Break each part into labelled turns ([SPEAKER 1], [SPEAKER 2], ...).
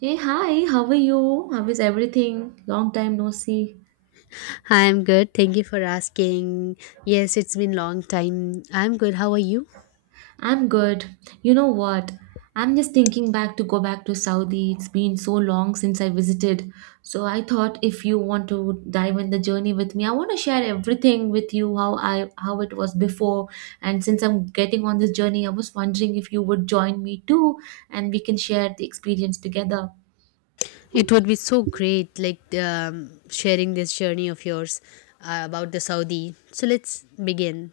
[SPEAKER 1] Hey, hi, how are you? How is everything? Long time no see.
[SPEAKER 2] Hi, I'm good. Thank you for asking. Yes, it's been long time. I'm good. How are you?
[SPEAKER 1] I'm good. You know what? I'm just thinking back to go back to Saudi. It's been so long since I visited. So I thought if you want to dive in the journey with me, I want to share everything with you how I how it was before. And since I'm getting on this journey, I was wondering if you would join me too and we can share the experience together.
[SPEAKER 2] It would be so great, like sharing this journey of yours about the Saudi. So let's begin.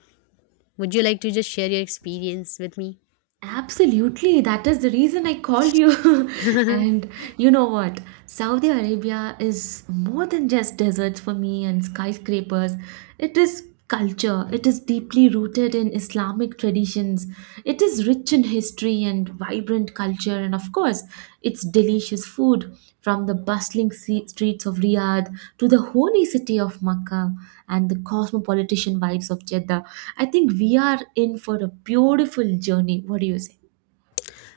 [SPEAKER 2] Would you like to just share your experience with me?
[SPEAKER 1] Absolutely, that is the reason I called you. And you know what? Saudi Arabia is more than just deserts for me and skyscrapers. It is culture, it is deeply rooted in Islamic traditions, it is rich in history and vibrant culture, and of course, its delicious food from the bustling streets of Riyadh to the holy city of Makkah and the cosmopolitan vibes of Jeddah. I think we are in for a beautiful journey. What do you say?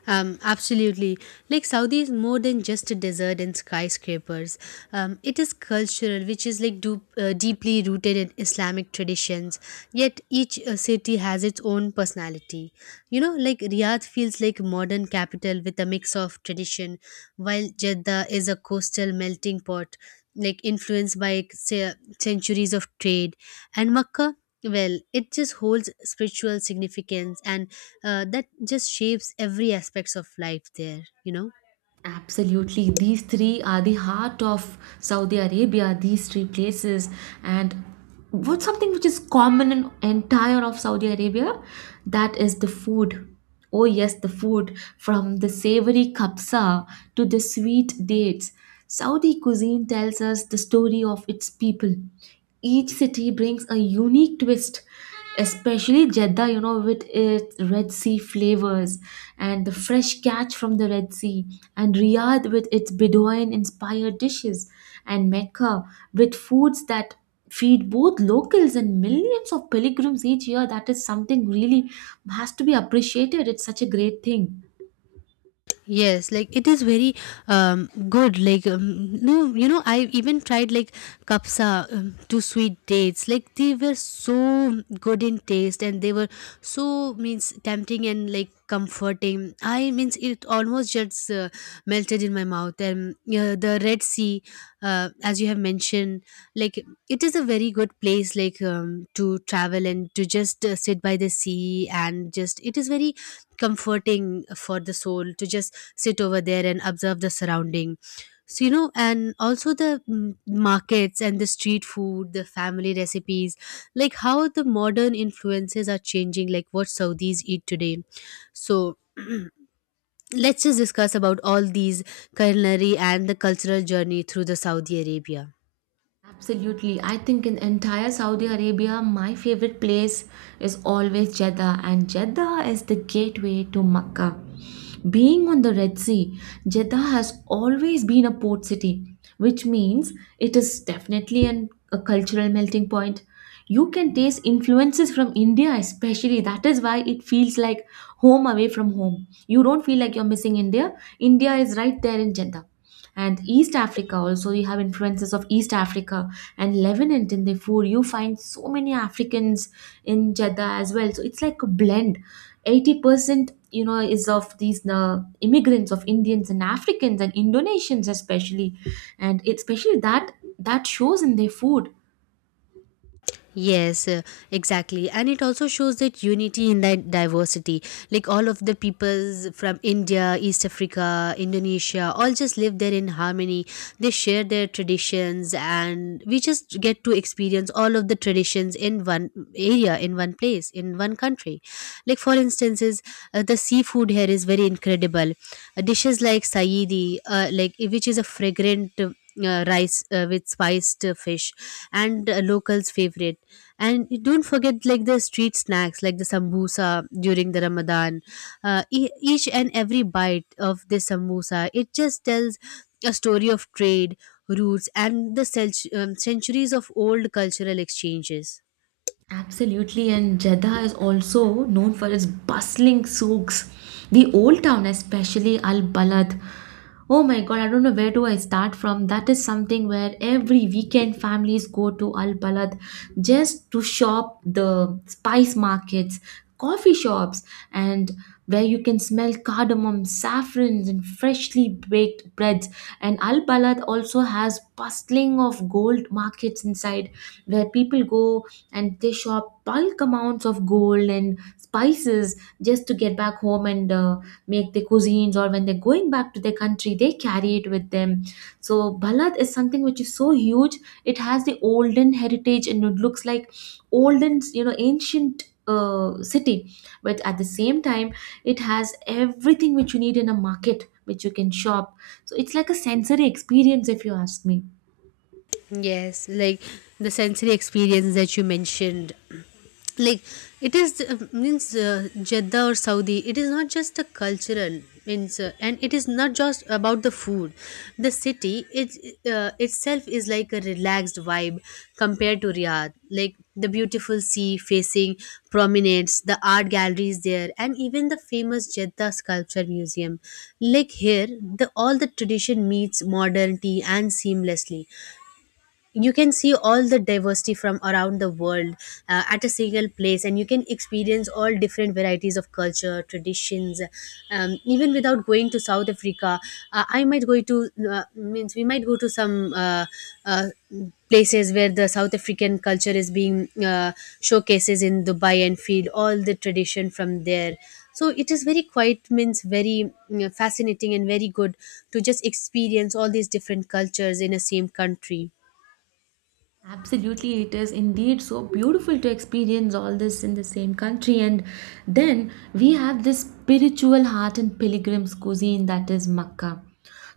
[SPEAKER 2] Absolutely. Like Saudi is more than just a desert and skyscrapers. It is cultural, which is like deeply rooted in Islamic traditions. Yet each city has its own personality. You know, like Riyadh feels like modern capital with a mix of tradition, while Jeddah is a coastal melting pot, like influenced by say, centuries of trade, and Makkah well it just holds spiritual significance and that just shapes every aspects of life there you know.
[SPEAKER 1] Absolutely. These three are the heart of Saudi Arabia, these three places. And what's something which is common in entire of Saudi Arabia? That is the food. Oh yes, the food from the savory kapsa to the sweet dates. Saudi cuisine tells us the story of its people. Each city brings a unique twist, especially Jeddah, you know, with its Red Sea flavors and the fresh catch from the Red Sea, and Riyadh with its Bedouin inspired dishes, and Mecca with foods that feed both locals and millions of pilgrims each year. That is something really has to be appreciated. It's such a great thing.
[SPEAKER 2] Yes, like it is very good. Like no, you know, I even tried like kapsa to sweet dates. Like they were so good in taste, and they were so means tempting and like comforting. I means it almost just melted in my mouth. And the Red Sea, as you have mentioned, like it is a very good place like to travel and to just sit by the sea and just it is very comforting for the soul to just sit over there and observe the surrounding, so you know, and also the markets and the street food, the family recipes, like how the modern influences are changing like what saudis eat today. So let's just discuss about all these culinary and the cultural journey through the Saudi Arabia.
[SPEAKER 1] Absolutely. I think in entire Saudi Arabia, my favorite place is always Jeddah, and Jeddah is the gateway to Mecca. Being on the Red Sea, Jeddah has always been a port city, which means it is definitely a cultural melting point. You can taste influences from India, especially. That is why it feels like home away from home. You don't feel like you're missing India. India is right there in Jeddah, and East Africa. Also, you have influences of East Africa and Lebanon in the food. You find so many Africans in Jeddah as well, so it's like a blend. 80% you know is of these immigrants of Indians and Africans and Indonesians, especially, and especially that shows in their food.
[SPEAKER 2] Yes, exactly. And it also shows that unity in that diversity. Like all of the peoples from India, East Africa, Indonesia, all just live there in harmony. They share their traditions and we just get to experience all of the traditions in one area, in one place, in one country. Like for instances, the seafood here is very incredible. Dishes like saidi like eh, which is a fragrant rice with spiced fish and locals favorite. And don't forget like the street snacks like the sambusa during the Ramadan. Each and every bite of this sambusa, it just tells a story of trade roots and the centuries of old cultural exchanges.
[SPEAKER 1] Absolutely, and Jeddah is also known for its bustling souks, the old town, especially Al Balad. Oh my god, I don't know where do I start from. That is something where every weekend families go to Al Balad just to shop the spice markets, coffee shops, and where you can smell cardamom, saffrons, and freshly baked breads. And Al Balad also has bustling of gold markets inside, where people go and they shop bulk amounts of gold and spices just to get back home and make their cuisines, or when they're going back to their country they carry it with them. So Balad is something which is so huge. It has the olden heritage and it looks like olden, you know, ancient city, but at the same time it has everything which you need in a market, which you can shop. So it's like a sensory experience, if you ask me.
[SPEAKER 2] Yes, like the sensory experience that you mentioned, like it is means Jeddah or Saudi, it is not just a cultural means and it is not just about the food. The city it itself is like a relaxed vibe compared to Riyadh, like the beautiful sea facing promenades, the art galleries there, and even the famous Jeddah sculpture museum. Like here, the all the tradition meets modernity and seamlessly you can see all the diversity from around the world at a single place, and you can experience all different varieties of culture traditions, even without going to South Africa. I might go to means we might go to some uh, places where the South African culture is being showcases in Dubai and feed all the tradition from there. So it is very quite means very fascinating and very good to just experience all these different cultures in a same country.
[SPEAKER 1] Absolutely, it is indeed so beautiful to experience all this in the same country. And then we have this spiritual heart and pilgrim's cuisine, that is Makkah.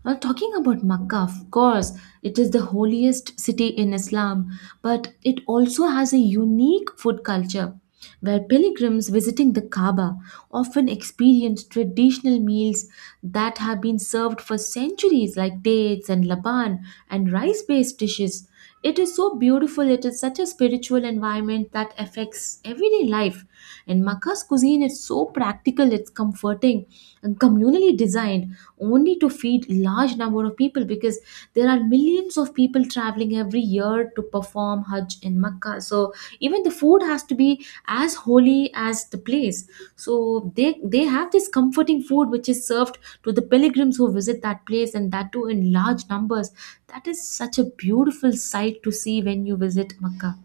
[SPEAKER 1] Now, talking about Makkah, of course, it is the holiest city in Islam, but it also has a unique food culture where pilgrims visiting the Kaaba often experience traditional meals that have been served for centuries, like dates and laban and rice based dishes. It is so beautiful, it is such a spiritual environment that affects everyday life. And Makkah's cuisine is so practical, it's comforting and communally designed only to feed large number of people, because there are millions of people traveling every year to perform Hajj in Makkah. So even the food has to be as holy as the place. So they have this comforting food which is served to the pilgrims who visit that place, and that too in large numbers. That is such a beautiful sight to see when you visit Makkah.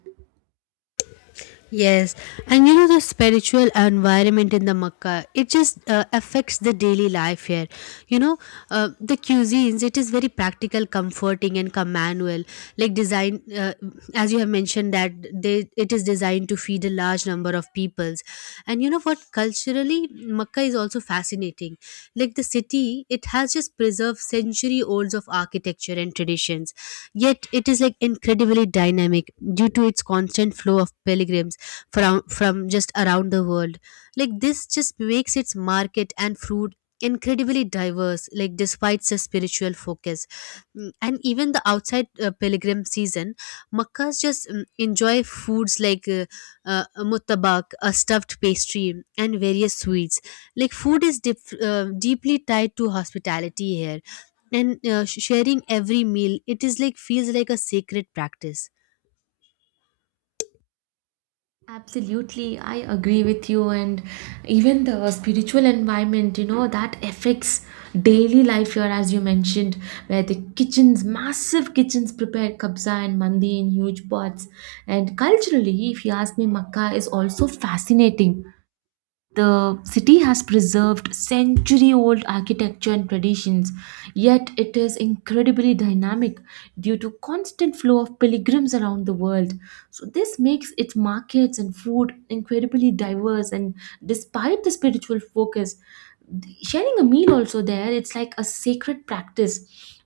[SPEAKER 2] Yes, and you know the spiritual environment in the Makkah, it just affects the daily life here. You know, the cuisines, it is very practical, comforting, and communal. Like design, as you have mentioned that they, it is designed to feed a large number of peoples. And you know what? Culturally, Makkah is also fascinating. Like the city, it has just preserved century olds of architecture and traditions. Yet it is like incredibly dynamic due to its constant flow of pilgrims from just around the world. Like this just makes its market and fruit incredibly diverse, like despite the spiritual focus. And even the outside pilgrim season, makkas just enjoy foods like uh, muttabak, a stuffed pastry, and various sweets. Like food is deeply tied to hospitality here, and sharing every meal, it is like feels like a sacred practice.
[SPEAKER 1] Absolutely, I agree with you, and even the spiritual environment, you know, that affects daily life here, as you mentioned, where the kitchens, massive kitchens, prepare kabsa and mandi in huge pots. And culturally, if you ask me, Makkah is also fascinating. The city has preserved century old architecture and traditions, yet it is incredibly dynamic due to constant flow of pilgrims around the world. So this makes its markets and food incredibly diverse. And despite the spiritual focus, sharing a meal also there, it's like a sacred practice,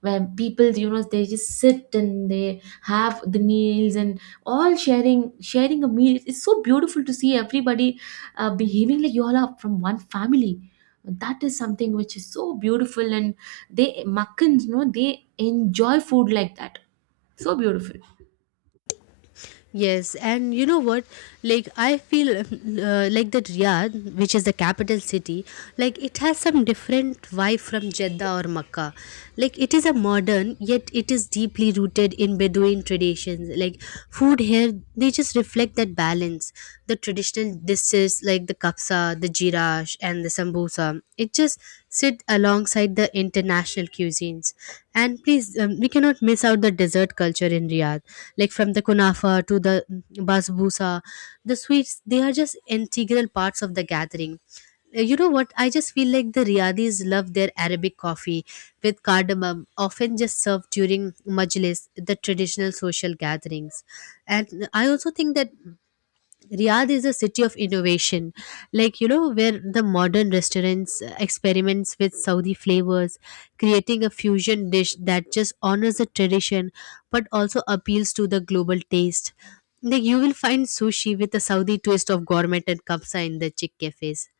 [SPEAKER 1] where people, you know, they just sit and they have the meals, and all sharing a meal, it's so beautiful to see everybody behaving like you all are from one family. That is something which is so beautiful, and they Makkans, you know, they enjoy food like that, so beautiful.
[SPEAKER 2] Yes, and you know what? Like, I feel like that Riyadh, which is the capital city, like it has some different vibe from Jeddah or Makkah. Like, it is a modern, yet it is deeply rooted in Bedouin traditions. Like, food here, they just reflect that balance. The traditional dishes like the kapsa, the jirash, and the sambusa, it just sit along alongside the international cuisines. And please, we cannot miss out the dessert culture in Riyadh, like from the kunafa to the basbousa. The sweets, they are just integral parts of the gathering. You know what? I just feel like the Riyadis love their Arabic coffee with cardamom, often just served during majlis, the traditional social gatherings. And I also think that Riyadh is a city of innovation, like you know, where the modern restaurants experiments with Saudi flavors, creating a fusion dish that just honors the tradition but also appeals to the global taste. Like you will find sushi with a Saudi twist of gourmet and kapsa in the chic cafes.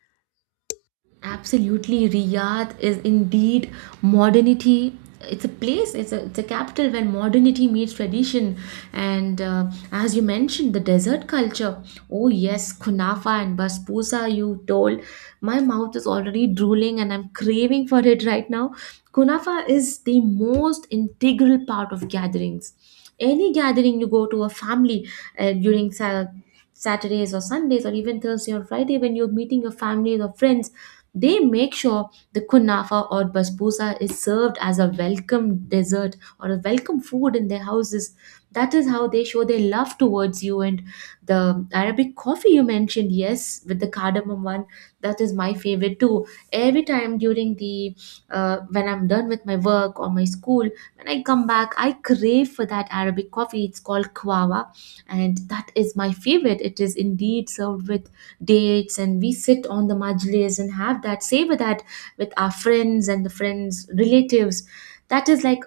[SPEAKER 1] Absolutely, Riyadh is indeed modernity. It's a place, it's a capital when modernity meets tradition. And as you mentioned, the desert culture. Oh, yes, kunafa and basbousa, you told. My mouth is already drooling and I'm craving for it right now. Kunafa is the most integral part of gatherings. Any gathering you go to a family during Saturdays or Sundays, or even Thursday or Friday, when you're meeting your families or friends, they make sure the kunafa or basbousa is served as a welcome dessert or a welcome food in their houses. That is how they show their love towards you. And the Arabic coffee you mentioned, yes, with the cardamom one, that is my favorite too. Every time during the when I'm done with my work or my school, when I come back, I crave for that Arabic coffee. It's called kawawa, and that is my favorite. It is indeed served with dates and we sit on the majlis and have that, savor that with our friends and the friends relatives. That is like,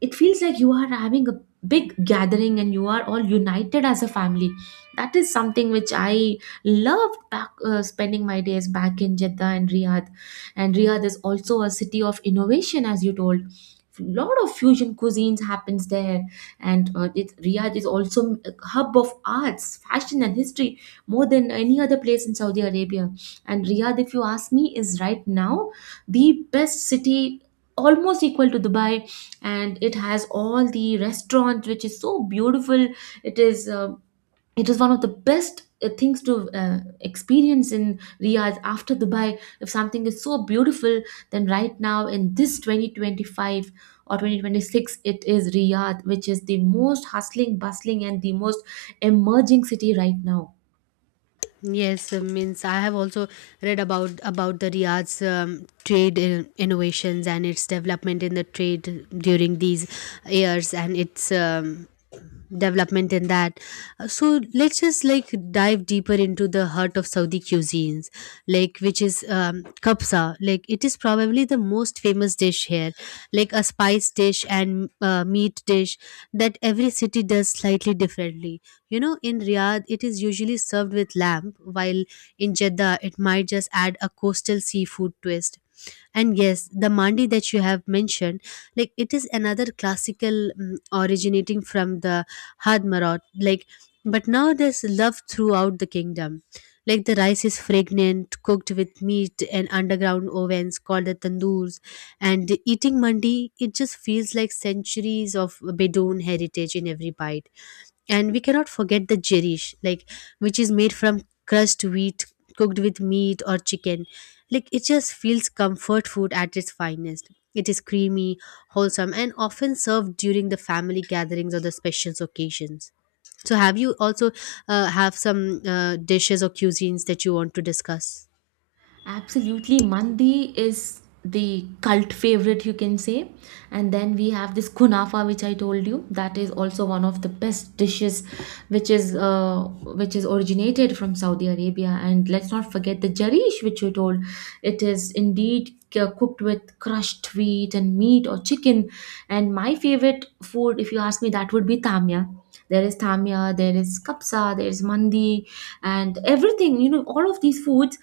[SPEAKER 1] it feels like you are having a big gathering and you are all united as a family. That is something which I loved back, spending my days back in Jeddah and Riyadh. And Riyadh is also a city of innovation, as you told. Lot of fusion cuisines happens there, and Riyadh is also a hub of arts, fashion, and history, more than any other place in Saudi Arabia. And Riyadh, if you ask me, is right now the best city, almost equal to Dubai, and it has all the restaurant which is so beautiful. It is it is one of the best things to experience in Riyadh after Dubai. If something is so beautiful, then right now in this 2025 or 2026, it is Riyadh which is the most hustling, bustling, and the most emerging city right now.
[SPEAKER 2] Yes, means I have also read about the Riyadh's trade innovations and its development in the trade during these years and its development in that. So let's just like dive deeper into the heart of Saudi cuisines, like which is kabsa. Like it is probably the most famous dish here, like a spice dish and meat dish that every city does slightly differently. You know, in Riyadh, it is usually served with lamb, while in Jeddah, it might just add a coastal seafood twist. And yes, the mandi that you have mentioned, like it is another classical originating from the Hadmarot, like, but now there's love throughout the kingdom. Like the rice is fragrant, cooked with meat and underground ovens called the tandoors, and eating mandi, it just feels like centuries of Bedouin heritage in every bite. And we cannot forget the jerish, like which is made from crushed wheat cooked with meat or chicken. Like it just feels comfort food at its finest. It is creamy, wholesome, and often served during the family gatherings or the special occasions. So, have you also have some dishes or cuisines that you want to discuss?
[SPEAKER 1] Absolutely. Mandi is the cult favorite, you can say. And then we have this kunafa, which I told you. That is also one of the best dishes, which is uh, which is originated from Saudi Arabia. And let's not forget the jarish, which you told. It is indeed cooked with crushed wheat and meat or chicken. And my favorite food, if you ask me, that would be tamya. There is tamya, there is kapsa, there is mandi, and everything. You know, all of these foods,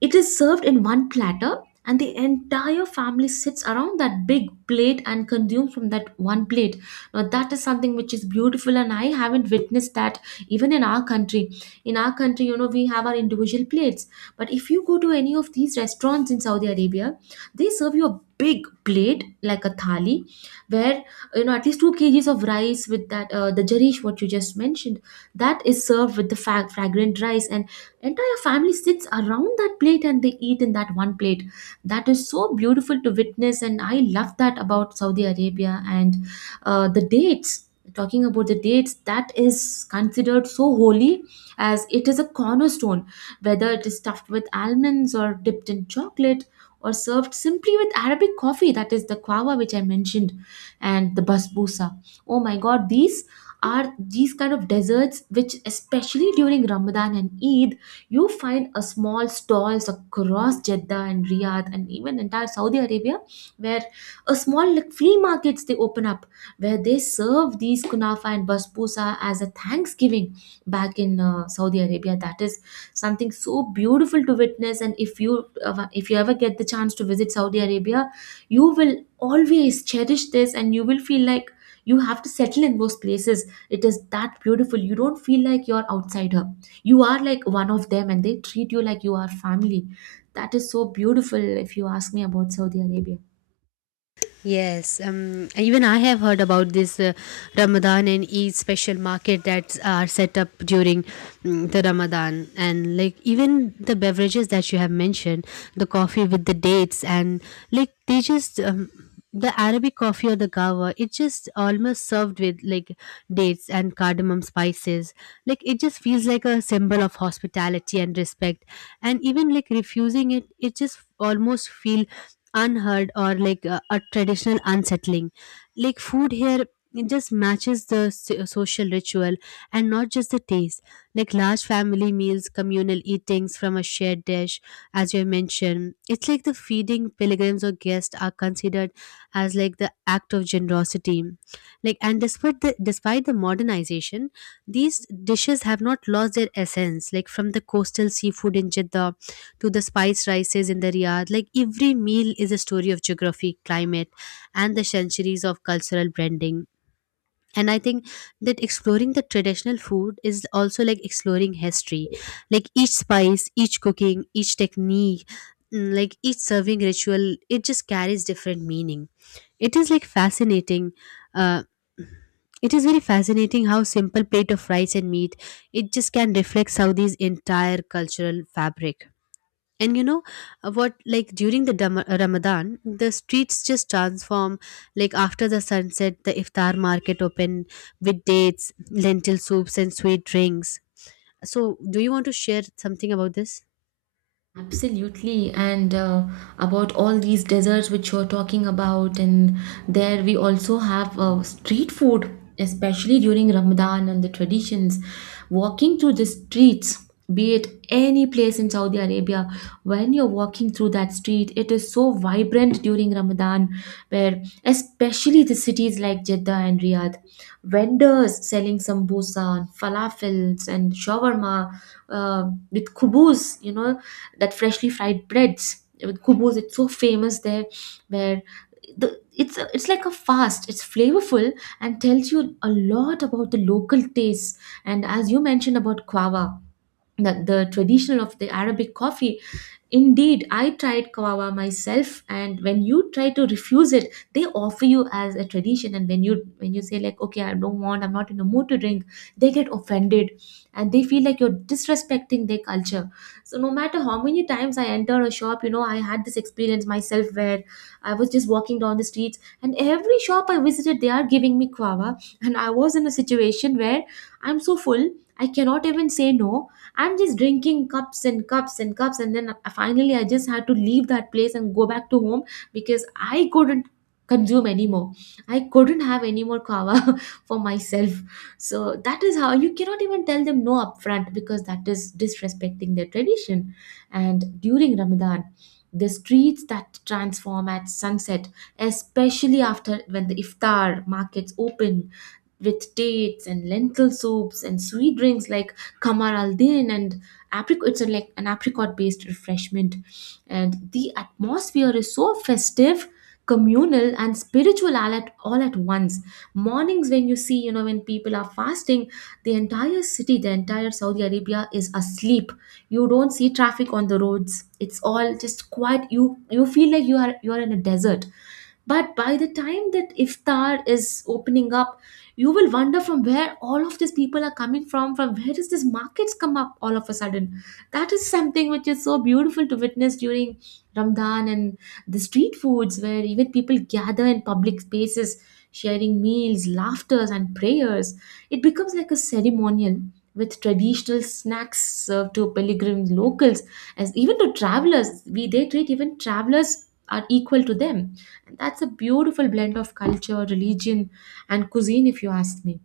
[SPEAKER 1] it is served in one platter, and the entire family sits around that big plate and consumes from that one plate. Now, that is something which is beautiful, and I haven't witnessed that even in our country. In our country, you know, we have our individual plates, but if you go to any of these restaurants in Saudi Arabia, they serve you a big plate like a thali where you know at least 2 kg kgs of rice with that the jarish what you just mentioned, that is served with the fragrant rice, and entire family sits around that plate and they eat in that one plate. That is so beautiful to witness, and I love that about Saudi Arabia. And the dates, talking about the dates, that is considered so holy, as it is a cornerstone, whether it is stuffed with almonds or dipped in chocolate or served simply with Arabic coffee, that is the kawa which I mentioned. And the basbousa, oh my god, these are these kind of desserts which, especially during Ramadan and Eid, you find a small stalls across Jeddah and Riyadh and even entire Saudi Arabia, where a small, like flea markets, they open up, where they serve these kunafa and basbousa as a thanksgiving back in Saudi Arabia. That is something so beautiful to witness. And if you ever get the chance to visit Saudi Arabia, you will always cherish this, and you will feel like you have to settle in those places. It is that beautiful. You don't feel like you're outsider, you are like one of them, and they treat you like you are family. That is so beautiful, if you ask me, about Saudi Arabia.
[SPEAKER 2] Yes, even I have heard about this Ramadan and Eid special market that are set up during the Ramadan, and like even the beverages that you have mentioned, the coffee with the dates, and like they just the Arabic coffee or the gawa, it just almost served with like dates and cardamom spices. Like it just feels like a symbol of hospitality and respect, and even like refusing it, it just almost feel unheard or like a traditional unsettling. Like food here, it just matches the social ritual and not just the taste. Like large family meals, communal eatings from a shared dish, as you mentioned, it's like the feeding pilgrims or guests are considered as like the act of generosity. Like, and despite the modernization, these dishes have not lost their essence, like from the coastal seafood in Jeddah to the spice rises in the Riyadh. Like every meal is a story of geography, climate, and the centuries of cultural blending. And I think that exploring the traditional food is also like exploring history. Like each spice, each cooking, each technique, like each serving ritual, it just carries different meaning. It is like fascinating. Uh, it is very fascinating how simple plate of rice and meat it just can reflect Saudi's entire cultural fabric. And you know what, like during the Ramadan, the streets just transform, like after the sunset the iftar market open with dates, lentil soups and sweet drinks. So do you want to share something about this?
[SPEAKER 1] Absolutely, and about all these desserts which you're talking about, and there we also have street food, especially during Ramadan and the traditions. Walking through the streets, be it any place in Saudi Arabia, when you're walking through that street, it is so vibrant during Ramadan, where especially the cities like Jeddah and Riyadh, vendors selling sambusa, falafels, and shawarma with kubus, you know, that freshly fried breads with kubos, it's so famous there, where it's like a fast, it's flavorful and tells you a lot about the local tastes. And as you mentioned about quava, the traditional of the Arabic coffee. Indeed, I tried kava myself, and when you try to refuse it, they offer you as a tradition. And when you say like, okay, I don't want, I'm not in the mood to drink, they get offended, and they feel like you're disrespecting their culture. So no matter how many times I entered a shop, you know, I had this experience myself where I was just walking down the streets, and every shop I visited, they are giving me kava, and I was in a situation where I'm so full, I cannot even say no. I'm just drinking cups and cups and cups, and then finally I just had to leave that place and go back to home, because I couldn't consume anymore. I couldn't have any more kava for myself. So that is how you cannot even tell them no upfront, because that is disrespecting their tradition. And during Ramadan, the streets that transform at sunset, especially after when the iftar markets open with dates and lentil soups and sweet drinks like kamar al din and apricot, it's a, like an apricot based refreshment, and the atmosphere is so festive, communal, and spiritual all at once. Mornings when you see, you know, when people are fasting, the entire city, the entire Saudi Arabia is asleep. You don't see traffic on the roads, it's all just quiet. You feel like you are in a desert. But by the time that iftar is opening up, you will wonder from where all of these people are coming from where does this markets come up all of a sudden. That is something which is so beautiful to witness during Ramadan. And the street foods, where even people gather in public spaces, sharing meals, laughters, and prayers, it becomes like a ceremonial, with traditional snacks served to pilgrim locals, as even to travelers. We They treat even travelers are equal to them, and that's a beautiful blend of culture, religion, and cuisine, if you ask me.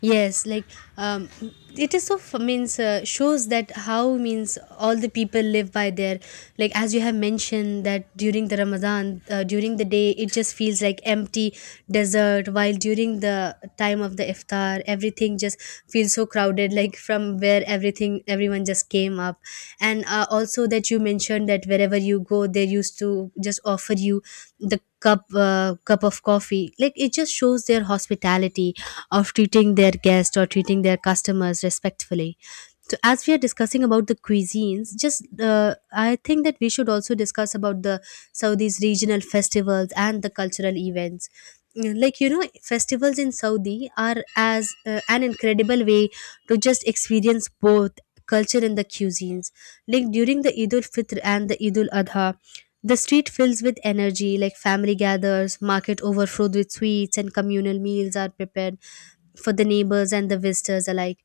[SPEAKER 2] Yes, like um, it is so means shows that how means all the people live by their, like as you have mentioned that during the Ramadan during the day it just feels like empty desert, while during the time of the iftar everything just feels so crowded like from where everything everyone just came up. And also that you mentioned that wherever you go they used to just offer you the cup of coffee, like it just shows their hospitality of treating their guests or treating their customers respectfully. So, as we are discussing about the cuisines, just I think that we should also discuss about the Saudi's regional festivals and the cultural events. Like you know, festivals in Saudi are as an incredible way to just experience both culture and the cuisines. Like during the Eid ul Fitr and the Eid ul Adha, the street fills with energy. Like family gathers, market overflowed with sweets, and communal meals are prepared for the neighbors and the visitors alike.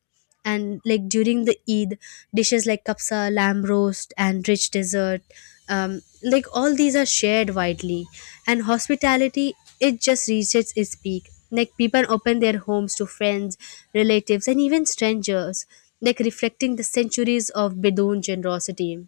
[SPEAKER 2] And like during the Eid, dishes like kapsa, lamb roast, and rich dessert, like all these are shared widely. And hospitality, it just reaches its peak. Like people open their homes to friends, relatives, and even strangers, like reflecting the centuries of Bedouin generosity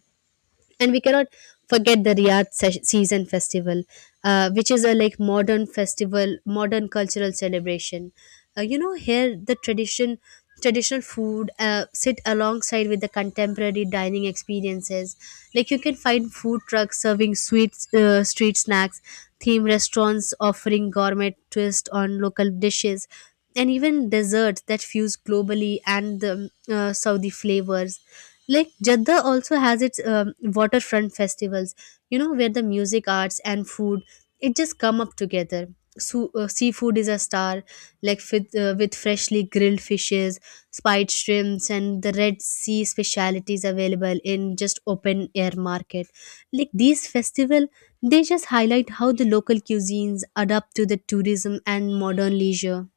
[SPEAKER 2] and we cannot forget the season festival, which is a like modern festival, modern cultural celebration. Here the traditional food sit alongside with the contemporary dining experiences. Like you can find food trucks serving sweets, street snacks, theme restaurants offering gourmet twist on local dishes and even desserts that fuse globally and the Saudi flavors. Like Jeddah also has its waterfront festivals, you know, where the music, arts, and food it just come up together. So, seafood is a star, like with freshly grilled fishes, spiced shrimps, and the Red Sea specialities available in just open air market. Like these festival, they just highlight how the local cuisines adapt to the tourism and modern leisure.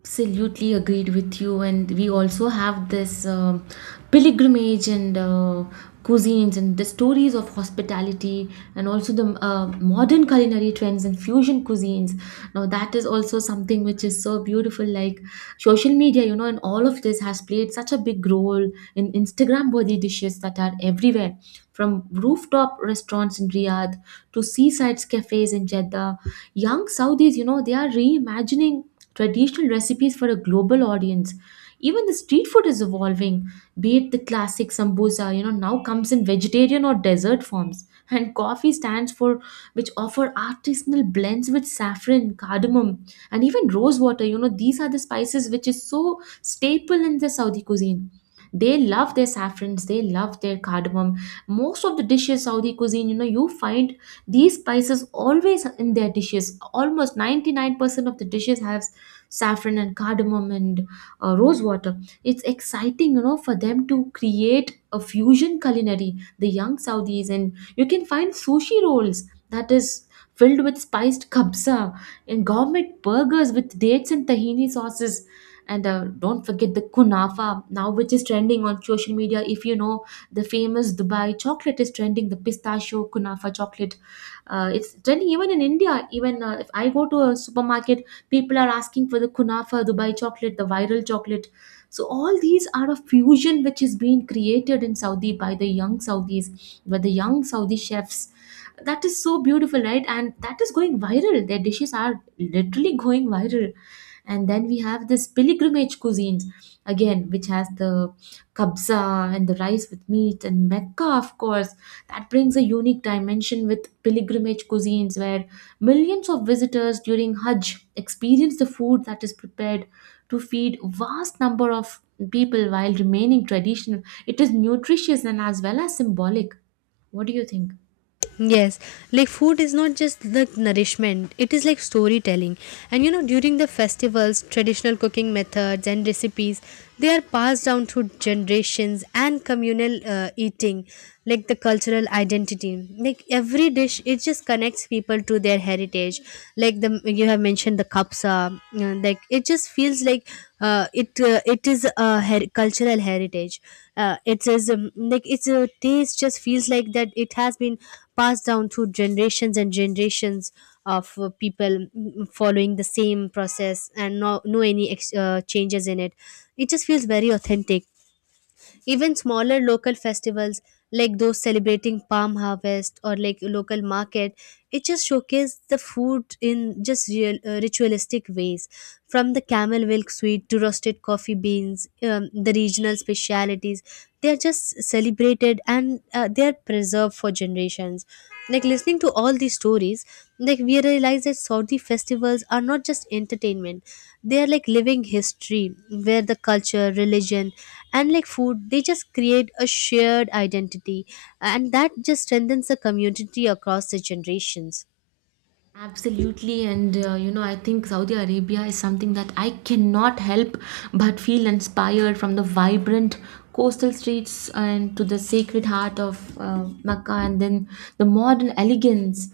[SPEAKER 1] Absolutely agreed with you, and we also have this pilgrimage and cuisines and the stories of hospitality, and also the modern culinary trends and fusion cuisines. Now, that is also something which is so beautiful. Like social media, you know, and all of this has played such a big role in Instagram worthy dishes that are everywhere, from rooftop restaurants in Riyadh to seaside cafes in Jeddah. Young Saudis, you know, they are reimagining traditional recipes for a global audience. Even the street food is evolving, be it the classic sambosa, you know, now comes in vegetarian or dessert forms. And coffee stands for which offer artisanal blends with saffron, cardamom, and even rose water. You know, these are the spices which is so staple in the Saudi cuisine. They love their saffrons, they love their cardamom. Most of the dishes, Saudi cuisine, you know, you find these spices always in their dishes. Almost 99% of the dishes have saffron and cardamom and rose water. It's exciting, you know, for them to create a fusion culinary, the young Saudis, and you can find sushi rolls that is filled with spiced kabsa and gourmet burgers with dates and tahini sauces. And don't forget the kunafa now, which is trending on social media. If you know the famous Dubai chocolate is trending, the pistachio kunafa chocolate. It's trending even in India. Even if I go to a supermarket, people are asking for the kunafa, Dubai chocolate, the viral chocolate. So all these are a fusion which is being created in Saudi by the young Saudis, by the young Saudi chefs. That is so beautiful, right? And that is going viral. Their dishes are literally going viral. And then we have this pilgrimage cuisines again, which has the kabza and the rice with meat and Mecca, of course. That brings a unique dimension with pilgrimage cuisines where millions of visitors during Hajj experience the food that is prepared to feed vast number of people while remaining traditional. It is nutritious and as well as symbolic. What do you think?
[SPEAKER 2] Yes, like food is not just like nourishment, it is like storytelling. And you know, during the festivals, traditional cooking methods and recipes they are passed down through generations and communal eating, like the cultural identity. Like every dish, it just connects people to their heritage. Like the you have mentioned the kapsa, like it just feels like it is a cultural heritage. It is like it's a taste just feels like that it has been passed down through generations and generations of people, following the same process, and no any changes in it. It just feels very authentic. Even smaller local festivals like those celebrating palm harvest or like local market, it just showcases the food in just real ritualistic ways, from the camel milk sweet to roasted coffee beans, the regional specialities, they are just celebrated and they are preserved for generations. Like listening to all these stories, like we realize that Saudi festivals are not just entertainment, they are like living history, where the culture, religion, and like food, they just create a shared identity, and that just strengthens the community across the generations.
[SPEAKER 1] Absolutely, and you know, I think Saudi Arabia is something that I cannot help but feel inspired from the vibrant coastal streets and to the sacred heart of Mecca, and then the modern elegance.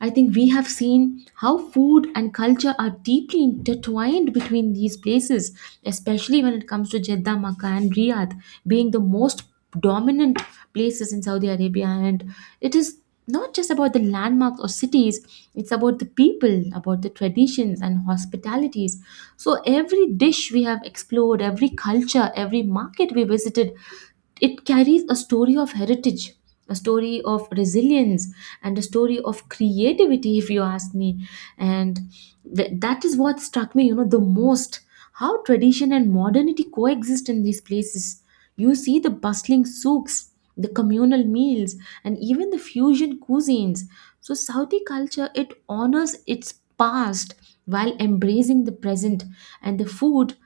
[SPEAKER 1] I think we have seen how food and culture are deeply intertwined between these places, especially when it comes to Jeddah, Makkah, and Riyadh being the most dominant places in Saudi Arabia. And it is not just about the landmarks or cities, it's about the people, about the traditions and hospitalities. So every dish we have explored, every culture, every market we visited, it carries a story of heritage, a story of resilience, and a story of creativity, if you ask me. And that is what struck me, you know, the most, how tradition and modernity coexist in these places. You see the bustling souks, the communal meals, and even the fusion cuisines. So Saudi culture, it honors its past while embracing the present, and the food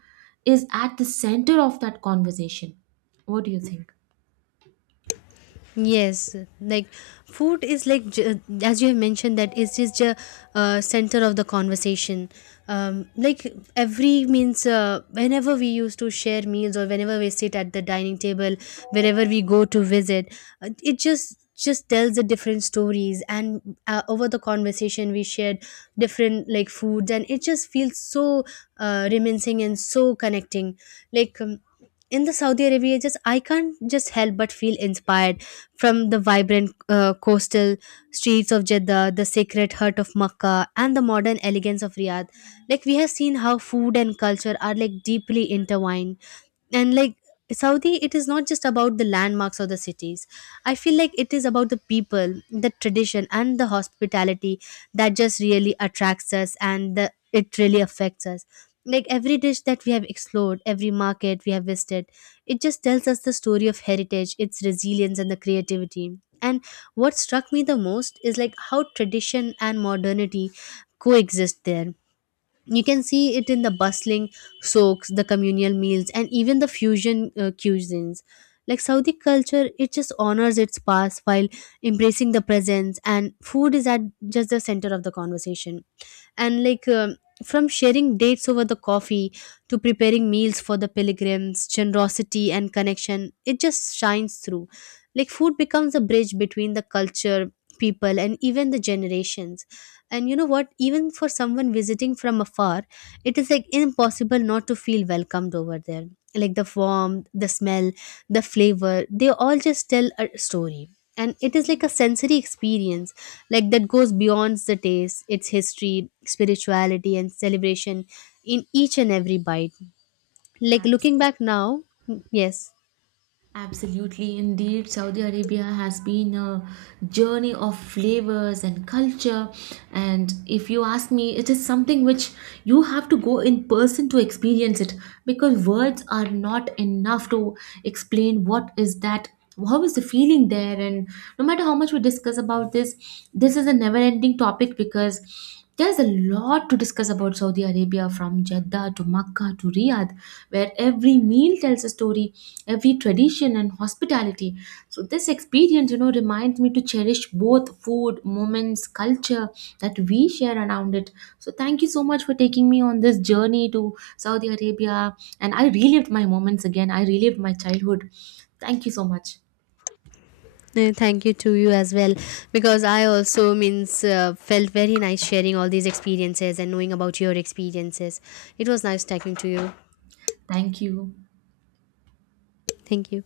[SPEAKER 1] is at the center of that conversation. What do you think?
[SPEAKER 2] Yes, like food is like as you have mentioned, that it is the center of the conversation. Like every means, whenever we used to share meals or whenever we sit at the dining table, wherever we go to visit, it just tells the different stories, and over the conversation we shared different like foods, and it just feels so reminiscing and so connecting. Like in the Saudi Arabia, just I can't just help but feel inspired from the vibrant coastal streets of Jeddah, the sacred heart of Makkah, and the modern elegance of Riyadh. Like we have seen how food and culture are like deeply intertwined, and like Saudi, it is not just about the landmarks or the cities. I feel like it is about the people, the tradition, and the hospitality that just really attracts us, and it really affects us. Like every dish that we have explored, every market we have visited, it just tells us the story of heritage, its resilience, and the creativity. And what struck me the most is like how tradition and modernity coexist there. You can see it in the bustling souks, the communal meals, and even the fusion cuisines. Like Saudi culture, it just honors its past while embracing the present, and food is at just the center of the conversation. And like from sharing dates over the coffee to preparing meals for the pilgrims, generosity and connection, it just shines through. Like food becomes a bridge between the culture, people, and even the generations. And you know what, even for someone visiting from afar, it is like impossible not to feel welcomed over there. Like the warmth, the smell, the flavor, they all just tell a story, and it is like a sensory experience, like that goes beyond the taste. Its history, spirituality, and celebration in each and every bite. Like looking
[SPEAKER 1] Absolutely.
[SPEAKER 2] back now, yes.
[SPEAKER 1] Absolutely, indeed, Saudi Arabia has been a journey of flavors and culture. And if you ask me, it is something which you have to go in person to experience, it because words are not enough to explain what is that, how is the feeling there. And no matter how much we discuss about this, this is a never ending topic, because there's a lot to discuss about Saudi Arabia, from Jeddah to Makkah to Riyadh, where every meal tells a story, every tradition and hospitality. So this experience, you know, reminds me to cherish both food, moments, culture that we share around it. So thank you so much for taking me on this journey to Saudi Arabia. And I relived my moments again, I relived my childhood. Thank you so much.
[SPEAKER 2] Thank you to you as well, because I also means felt very nice sharing all these experiences and knowing about your experiences. It was nice talking to you.
[SPEAKER 1] Thank you.
[SPEAKER 2] Thank you.